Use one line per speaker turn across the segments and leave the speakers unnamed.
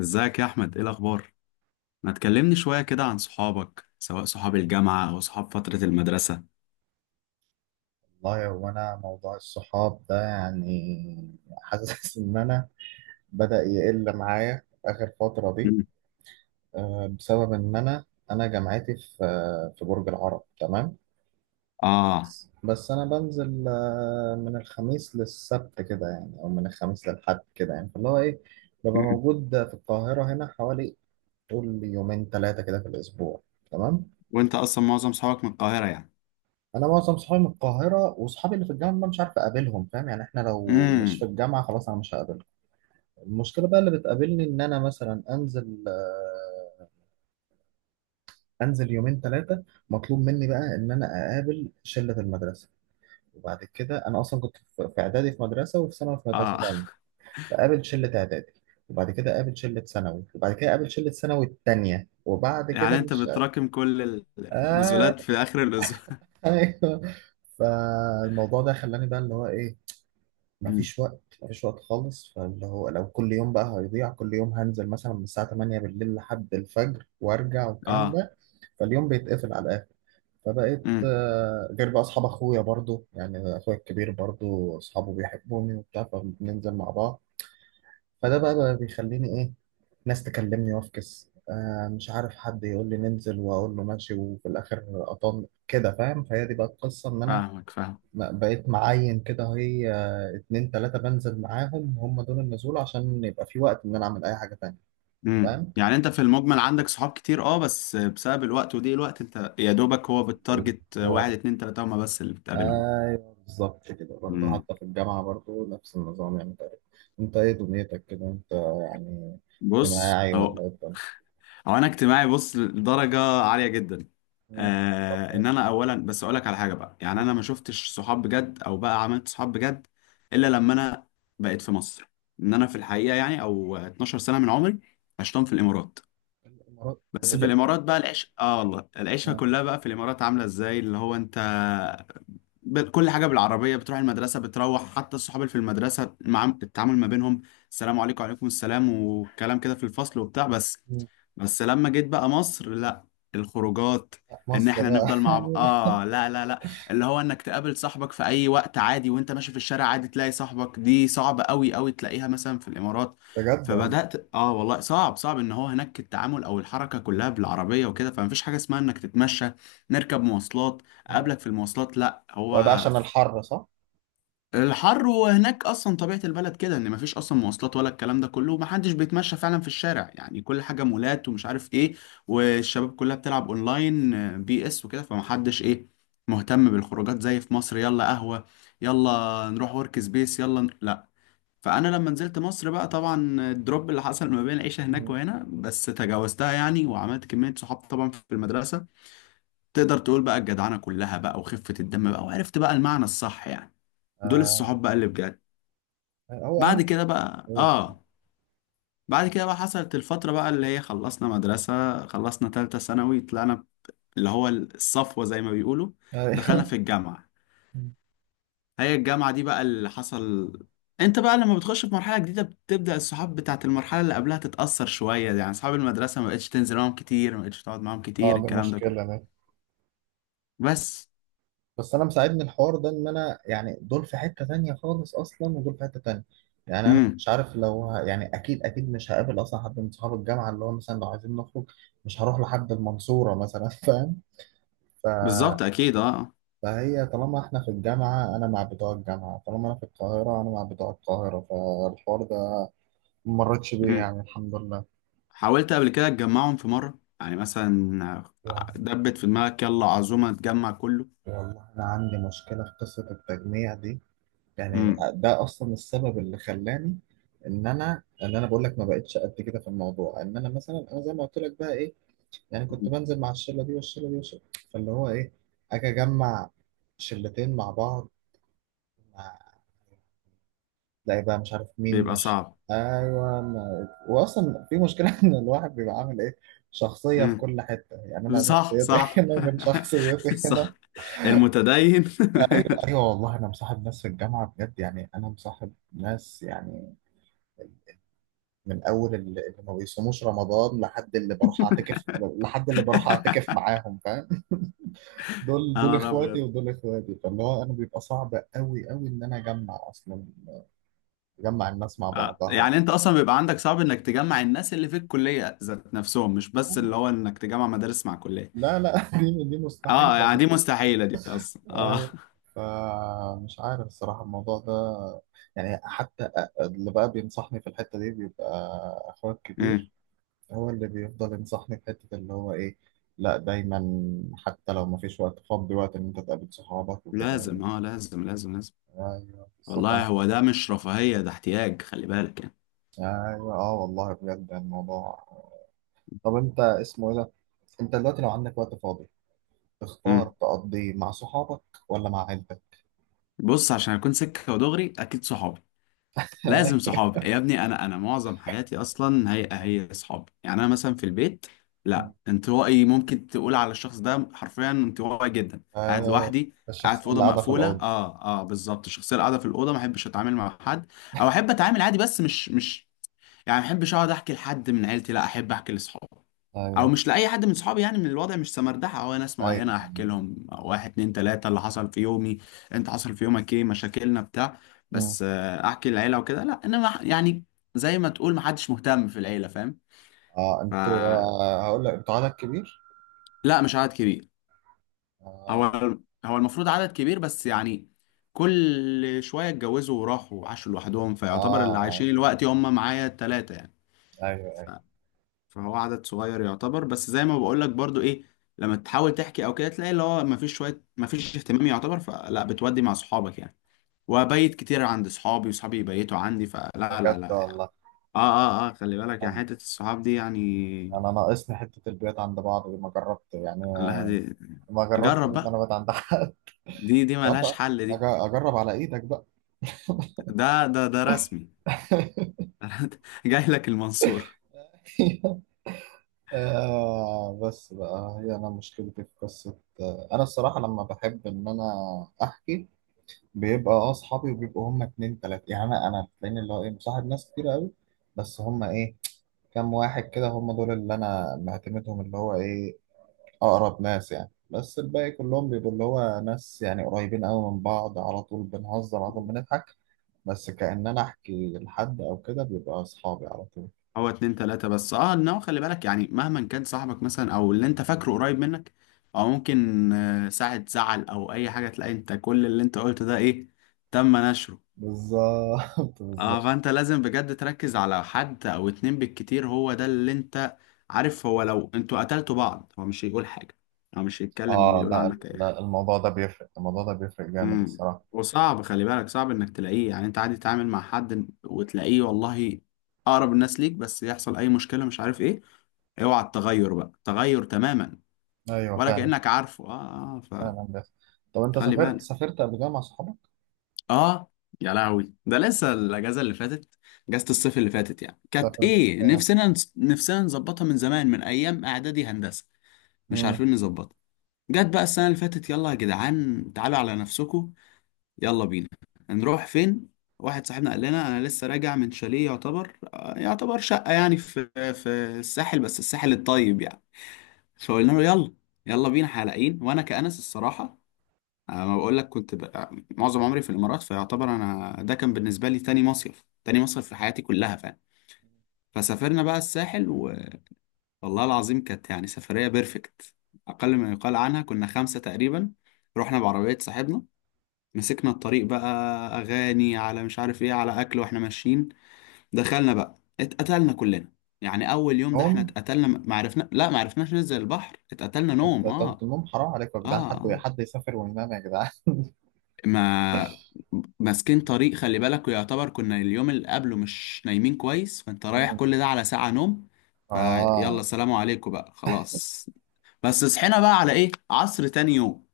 ازيك يا احمد؟ ايه الاخبار؟ ما تكلمني شويه كده عن صحابك، سواء صحاب الجامعه او صحاب فتره المدرسه.
والله هو انا موضوع الصحاب ده يعني، حاسس ان انا بدأ يقل معايا اخر فترة دي.
مم.
بسبب ان انا جامعتي في برج العرب، تمام.
اه.
بس انا بنزل من الخميس للسبت كده يعني، او من الخميس للحد كده يعني، فاللي هو ايه، ببقى
مم.
موجود في القاهرة هنا حوالي طول يومين ثلاثة كده في الاسبوع، تمام.
وانت اصلا معظم صحابك من القاهره، يعني؟
انا معظم صحابي من القاهرة، واصحابي اللي في الجامعة مش عارف اقابلهم، فاهم؟ يعني احنا لو مش في
امم.
الجامعة، خلاص انا مش هقابلهم. المشكلة بقى اللي بتقابلني إن أنا مثلا أنزل يومين ثلاثة، مطلوب مني بقى إن أنا أقابل شلة المدرسة. وبعد كده أنا أصلا كنت في إعدادي في مدرسة، وفي ثانوي في مدرسة
اه.
تانية. فقابل شلة إعدادي، وبعد كده قابل شلة ثانوي، وبعد كده قابل شلة ثانوي التانية، وبعد كده
يعني انت
مش
بتراكم كل
آه
النزولات في اخر الاسبوع؟
أيوه. فالموضوع ده خلاني بقى اللي هو إيه،
امم.
مفيش وقت، مفيش وقت خالص، فاللي هو لو كل يوم بقى هيضيع، كل يوم هنزل مثلا من الساعة 8 بالليل لحد الفجر وارجع والكلام
اه.
ده، فاليوم بيتقفل على الآخر. فبقيت
امم.
غير بقى أصحاب أخويا برضو، يعني أخويا الكبير برضو أصحابه بيحبوني وبتاع، فبننزل مع بعض. فده بقى بيخليني إيه، ناس تكلمني وافكس، مش عارف، حد يقول لي ننزل وأقول له ماشي، وفي الآخر أطن كده، فاهم؟ فهي دي بقى القصة إن أنا
فاهمك، فاهم.
بقيت معين كده، هي اتنين تلاتة بنزل معاهم، هم دول النزول، عشان يبقى في وقت إن أنا أعمل أي حاجة تانية.
امم.
فاهم؟
يعني انت في المجمل عندك صحاب كتير، بس بسبب الوقت وضيق الوقت، انت يا دوبك هو بالتارجت واحد
بالظبط.
اتنين تلاته هما بس اللي بتقابلهم؟
أيوه بالظبط كده برضه،
امم.
حتى في الجامعة برضه نفس النظام يعني تقريبا. أنت إيه دنيتك كده أنت؟ يعني
بص،
اجتماعي
أو
ولا إيه الدنيا؟
هو انا اجتماعي، بص، لدرجه عاليه جدا.
مم. طب حلو.
ان انا اولا بس اقول لك على حاجه بقى، يعني
حلو.
انا ما شفتش صحاب بجد او بقى عملت صحاب بجد الا لما انا بقيت في مصر، ان انا في الحقيقه يعني او 12 سنه من عمري عشتهم في الامارات.
الإمارات
بس في
وإيه؟
الامارات بقى العيش، والله العيشه
آه.
كلها بقى في الامارات عامله ازاي؟ اللي هو انت، كل حاجة بالعربية، بتروح المدرسة، بتروح حتى الصحاب اللي في المدرسة مع التعامل ما بينهم، السلام عليكم وعليكم السلام والكلام كده في الفصل وبتاع بس.
مم.
بس لما جيت بقى مصر، لا، الخروجات،
لا،
ان
مصر
احنا
بقى.
نفضل مع بعض، لا، لا، لا، اللي هو انك تقابل صاحبك في اي وقت عادي وانت ماشي في الشارع عادي تلاقي صاحبك، دي صعبة قوي قوي تلاقيها مثلا في الامارات.
بجد والله.
فبدأت، والله صعب صعب ان هو هناك التعامل او الحركة كلها بالعربية وكده، فمفيش حاجة اسمها انك تتمشى، نركب مواصلات،
آه.
اقابلك في المواصلات، لا. هو
هو ده عشان الحر صح؟
الحر، وهناك اصلا طبيعه البلد كده، ان مفيش اصلا مواصلات ولا الكلام ده كله، ومحدش بيتمشى فعلا في الشارع، يعني كل حاجه مولات ومش عارف ايه. والشباب كلها بتلعب اونلاين، بي اس وكده، فمحدش ايه مهتم بالخروجات زي في مصر، يلا قهوه، يلا نروح ورك سبيس، يلا لا. فانا لما نزلت مصر بقى، طبعا الدروب اللي حصل ما بين العيشه هناك
مم.
وهنا، بس تجاوزتها يعني، وعملت كميه صحاب طبعا في المدرسه. تقدر تقول بقى الجدعنة كلها بقى وخفة الدم بقى، وعرفت بقى المعنى الصح، يعني دول
آه.
الصحاب بقى اللي بجد.
هو
بعد
أهم.
كده بقى اه بعد كده بقى حصلت الفترة بقى، اللي هي خلصنا مدرسة، خلصنا تالتة ثانوي، طلعنا اللي هو الصفوة زي ما بيقولوا، دخلنا
أيوه.
في الجامعة. هي الجامعة دي بقى اللي حصل. انت بقى لما بتخش في مرحلة جديدة، بتبدأ الصحاب بتاعت المرحلة اللي قبلها تتأثر شوية، يعني أصحاب المدرسة ما بقتش تنزل معاهم كتير، ما بقتش تقعد معاهم
اه
كتير،
دي
الكلام ده كله،
مشكلة دي.
بس.
بس انا مساعدني الحوار ده، ان انا يعني دول في حتة تانية خالص اصلا، ودول في حتة تانية. يعني انا
امم.
مش عارف لو يعني اكيد اكيد مش هقابل اصلا حد من صحاب الجامعة اللي هو مثلا لو عايزين نخرج. مش هروح لحد المنصورة مثلا فاهم؟ ف...
بالظبط، أكيد اه.
فهي طالما احنا في الجامعة انا مع بتوع الجامعة، طالما انا في القاهرة انا مع بتوع القاهرة. فالحوار ده ما مرتش بيه
مم.
يعني، الحمد لله.
حاولت قبل كده تجمعهم في مرة، يعني مثلا
يعني
دبت في دماغك يلا عزومة تجمع كله؟
والله انا عندي مشكلة في قصة التجميع دي. يعني
امم.
ده اصلا السبب اللي خلاني ان انا بقول لك ما بقتش قد كده في الموضوع، ان انا مثلا، انا زي ما قلت لك بقى ايه، يعني كنت بنزل مع الشله دي والشله دي والشله، فاللي هو ايه، اجي اجمع شلتين مع بعض، مع تلاقي بقى مش عارف مين
بيبقى
مش.
صعب.
ايوه ما... واصلا في مشكله ان الواحد بيبقى عامل ايه، شخصيه في
امم.
كل حته، يعني انا
صح،
شخصيتي
صح.
هنا غير شخصيتي هنا.
صح. المتدين.
ايوه ايوه، والله انا مصاحب ناس في الجامعه بجد، يعني انا مصاحب ناس يعني من اول اللي ما بيصوموش رمضان، لحد اللي بروح اعتكف معاهم، فاهم؟ دول
انا
اخواتي،
ابيض.
ودول اخواتي. فاللي هو انا بيبقى صعب قوي قوي ان انا اجمع اصلا، اجمع الناس مع بعضها يعني.
يعني انت اصلا بيبقى عندك صعب انك تجمع الناس اللي في الكلية ذات نفسهم، مش بس
آه.
اللي هو انك تجمع مدارس مع كلية؟
لا لا دي
اه،
مستحيلة
يعني
دي.
دي مستحيلة دي اصلا اه.
أيوة. فمش عارف الصراحة الموضوع ده، يعني حتى اللي بقى بينصحني في الحتة دي بيبقى أخويا
مم.
الكبير. هو اللي بيفضل ينصحني في حتة اللي هو إيه، لا دايما حتى لو ما فيش وقت فضي وقت إن أنت تقابل صحابك وكده يعني.
لازم، اه، لازم، لازم، لازم.
أيوه بالظبط.
والله
أنا
هو ده مش رفاهية، ده احتياج، خلي بالك
أيوه. أه والله بجد الموضوع. طب أنت اسمه إيه ده؟ أنت دلوقتي لو عندك وقت فاضي تختار
يعني.
تقضيه مع صحابك ولا مع عيلتك؟
بص، عشان اكون سكه ودغري، اكيد صحابي. لازم صحابي، يا ابني انا معظم حياتي اصلا هي صحابي، يعني انا مثلا في البيت، لا، انطوائي، ممكن تقول على الشخص ده حرفيا انطوائي جدا، قاعد
أيوه.
لوحدي، قاعد
الشخص
في
اللي
اوضه
قاعدة في
مقفوله،
الأوضة.
اه، اه، بالظبط، الشخصيه اللي قاعده في الاوضه، ما احبش اتعامل مع حد، او احب اتعامل عادي بس مش يعني، ما بحبش اقعد احكي لحد من عيلتي، لا، احب احكي لاصحابي، او
أيوه
مش لاي حد من صحابي، يعني من الوضع مش سمردحه، او ناس
أيوه.
معينه احكي لهم واحد اتنين تلاته اللي حصل في يومي، انت حصل في يومك ايه، مشاكلنا بتاع.
مم.
بس، احكي للعيله وكده، لا، انما يعني، زي ما تقول ما حدش مهتم في العيله، فاهم؟
أه
ف
أنتوا هقول لك أنتوا عدد كبير؟
لا، مش عدد كبير. هو
أه.
هو المفروض عدد كبير بس يعني، كل شويه اتجوزوا وراحوا وعاشوا لوحدهم،
أه
فيعتبر اللي
آه.
عايشين دلوقتي هم معايا التلاته يعني.
أيوه أيوه.
فهو عدد صغير يعتبر، بس زي ما بقولك برضو ايه، لما تحاول تحكي او كده تلاقي اللي هو مفيش شوية، مفيش اهتمام يعتبر، فلا بتودي مع صحابك يعني، وابيت كتير عند صحابي، وصحابي يبيتوا عندي، فلا، لا،
بجد
لا يعني.
والله.
اه، اه، اه، خلي بالك يعني،
انا
حتة الصحاب دي يعني.
ناقصني حته البيوت عند بعض دي ما جربت يعني،
لا، دي،
ما جربت
جرب بقى،
المنابت عند حد.
دي
طب
ملهاش حل دي.
اجرب على ايدك بقى.
ده رسمي. جاي لك المنصور.
بس بقى هي انا مشكلتي في قصه، انا الصراحه لما بحب ان انا احكي بيبقى اصحابي، وبيبقوا هم اتنين تلاته يعني. انا تلاقيني اللي هو ايه، مصاحب ناس كتير قوي، بس هم ايه، كام واحد كده هم دول اللي انا معتمدهم، اللي هو ايه، أقرب ناس يعني. بس الباقي كلهم بيبقوا اللي هو ناس يعني قريبين أوي من بعض، على طول بنهزر على طول بنضحك، بس كأن أنا أحكي لحد أو كده بيبقى أصحابي على طول.
هو اتنين تلاتة بس، انه خلي بالك يعني، مهما كان صاحبك مثلا او اللي انت فاكره قريب منك، او ممكن ساعة زعل او اي حاجة، تلاقي انت كل اللي انت قلته ده ايه؟ تم نشره.
بالظبط
اه،
بالظبط.
فانت لازم بجد تركز على حد او اتنين بالكتير، هو ده اللي انت عارف. هو لو انتوا قتلتوا بعض هو مش هيقول حاجة، هو مش هيتكلم او
آه
يقول
لا
عنك اي
لا،
حاجة.
الموضوع ده بيفرق، الموضوع ده بيفرق جامد
امم.
الصراحة.
وصعب، خلي بالك، صعب انك تلاقيه، يعني انت عادي تتعامل مع حد وتلاقيه والله اقرب الناس ليك، بس يحصل اي مشكلة مش عارف ايه، اوعى، التغير بقى تغير تماما،
أيوه
ولا
فعلا.
كأنك عارفه، اه، اه.
فعلا بس. طب أنت
فخلي
سافرت
بالك.
سافرت قبل كده مع أصحابك؟
اه. يا لهوي، ده لسه الاجازة اللي فاتت، اجازة الصيف اللي فاتت يعني كانت
سافرت
ايه،
آه.
نفسنا نفسنا نظبطها من زمان من ايام اعدادي هندسة، مش
مم.
عارفين نظبطها. جت بقى السنة اللي فاتت، يلا يا جدعان تعالوا على نفسكم، يلا بينا، نروح فين؟ واحد صاحبنا قال لنا انا لسه راجع من شاليه يعتبر، يعتبر شقة، يعني في الساحل، بس الساحل الطيب يعني. فقلنا له يلا، يلا بينا حلقين، وانا كأنس الصراحة، ما بقول لك كنت بقى معظم عمري في الامارات، فيعتبر انا ده كان بالنسبة لي تاني مصيف، تاني مصيف في حياتي كلها فعلا. فسافرنا بقى الساحل، والله العظيم كانت يعني سفرية بيرفكت اقل ما يقال عنها، كنا خمسة تقريبا، رحنا بعربية صاحبنا، مسكنا الطريق بقى، اغاني على مش عارف ايه، على اكل واحنا ماشيين. دخلنا بقى، اتقتلنا كلنا، يعني اول يوم ده احنا
نوم.
اتقتلنا، ما عرفنا، لا، ما عرفناش ننزل البحر، اتقتلنا
أنت
نوم
طلبت
اه.
النوم؟ حرام عليكم يا
اه.
جدعان، حد
آه.
حد يسافر وينام يا جدعان.
ما ماسكين طريق، خلي بالك، ويعتبر كنا اليوم اللي قبله مش نايمين كويس، فانت رايح
مم.
كل ده على ساعة نوم. فيلا
آه
سلام عليكم بقى، خلاص. بس صحينا بقى على ايه، عصر تاني يوم.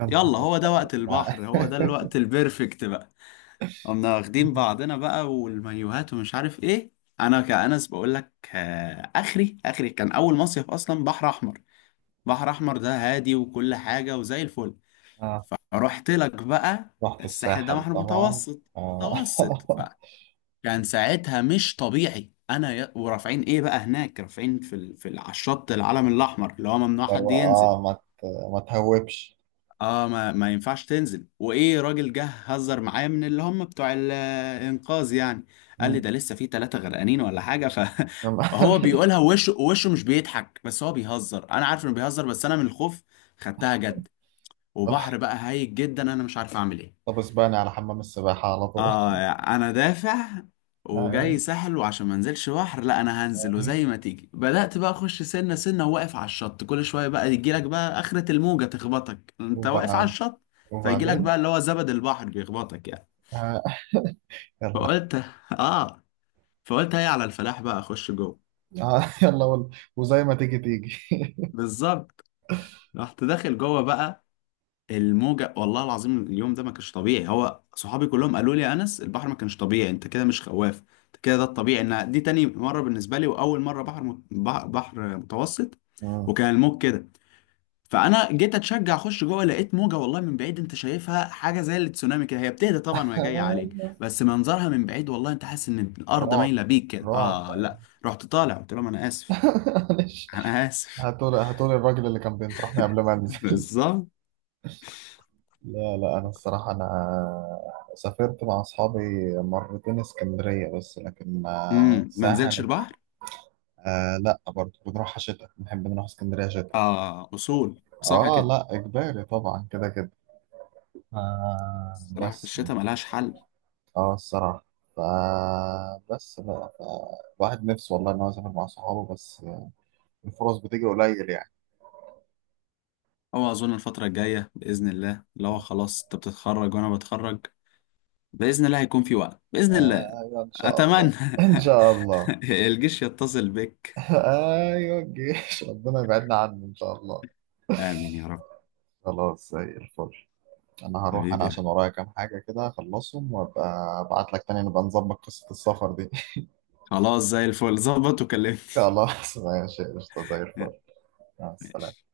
يا نهار
يلا، هو
أزرق
ده
يا
وقت
جدعان
البحر، هو ده الوقت البرفكت بقى. قمنا واخدين بعضنا بقى والمايوهات ومش عارف ايه. انا كأنس بقول لك، اخري اخري كان اول مصيف اصلا بحر احمر، بحر احمر ده هادي وكل حاجة وزي الفل.
آه.
فرحت لك بقى
رحت
الساحل ده
الساحل
بحر
طبعا.
متوسط،
آه.
متوسط فكان، ساعتها مش طبيعي، انا ورافعين ايه بقى هناك، رافعين على الشط العلم الاحمر، اللي هو ممنوع حد
لو
ينزل.
ما تهوبش.
اه، ما ينفعش تنزل، وايه راجل جه هزر معايا من اللي هم بتوع الانقاذ يعني، قال لي
مم.
ده لسه في ثلاثة غرقانين ولا حاجة. فهو بيقولها وشه وشه مش بيضحك، بس هو بيهزر، انا عارف انه بيهزر، بس انا من الخوف خدتها جد،
طب
وبحر بقى هايج جدا، انا مش عارف اعمل ايه.
طب اسباني على حمام السباحة على طول.
اه، انا دافع
آه.
وجاي ساحل، وعشان ما انزلش بحر، لا، انا هنزل وزي ما تيجي، بدأت بقى اخش سنة سنة، وواقف على الشط كل شوية بقى يجيلك بقى اخرة الموجة تخبطك انت واقف على
وبعد
الشط، فيجيلك بقى
وبعدين.
اللي هو زبد البحر بيخبطك يعني.
آه. يلا.
فقلت اه فقلت، هي على الفلاح بقى، اخش جوه.
آه. يلا وزي ما تيجي تيجي
بالظبط. رحت داخل جوه بقى الموجة، والله العظيم اليوم ده ما كانش طبيعي، هو صحابي كلهم قالوا لي يا أنس البحر ما كانش طبيعي، أنت كده مش خواف، أنت كده ده الطبيعي، إن دي تاني مرة بالنسبة لي، وأول مرة بحر بحر متوسط،
مم.
وكان الموج كده، فأنا جيت أتشجع أخش جوه، لقيت موجة والله من بعيد أنت شايفها حاجة زي التسونامي كده، هي بتهدى طبعا وهي جاية عليك، بس منظرها من بعيد والله أنت حاسس إن الأرض
رعب
مايلة بيك كده،
رعب.
آه لا. رحت طالع، قلت لهم أنا آسف،
معلش.
أنا آسف.
هاتولي هاتولي الراجل اللي كان بينصحني قبل ما انزل.
بالظبط.
لا لا، أنا الصراحة أنا سافرت مع أصحابي مرتين اسكندرية بس، لكن
امم. ما نزلتش
ساحل.
البحر.
آه لا برضه، بنروحها شتاء، بنحب نروح اسكندرية شتاء.
آه أصول صح
آه
كده.
لا إجباري طبعا كده كده. آه
الصراحة في
بس
الشتاء ملهاش حل.
الصراحة. فبس بقى الواحد نفسه والله إن هو يسافر مع صحابه، بس الفرص بتيجي قليل يعني.
هو أظن الفترة الجاية بإذن الله اللي هو خلاص، أنت بتتخرج وأنا بتخرج، بإذن الله هيكون في وقت، بإذن الله.
آه أيوة، إن شاء الله.
أتمنى.
إن شاء الله.
الجيش يتصل بك.
أيوة الجيش ربنا يبعدنا عنه إن شاء الله.
آمين يا رب.
خلاص زي الفل. انا هروح انا
حبيبي.
عشان ورايا كام حاجة كده اخلصهم، وابقى ابعت لك تاني نبقى نظبط قصة السفر دي.
خلاص زي الفل، ظبط وكلمني.
خلاص ماشي، قشطة زي الفل. مع
ماشي.
السلامة.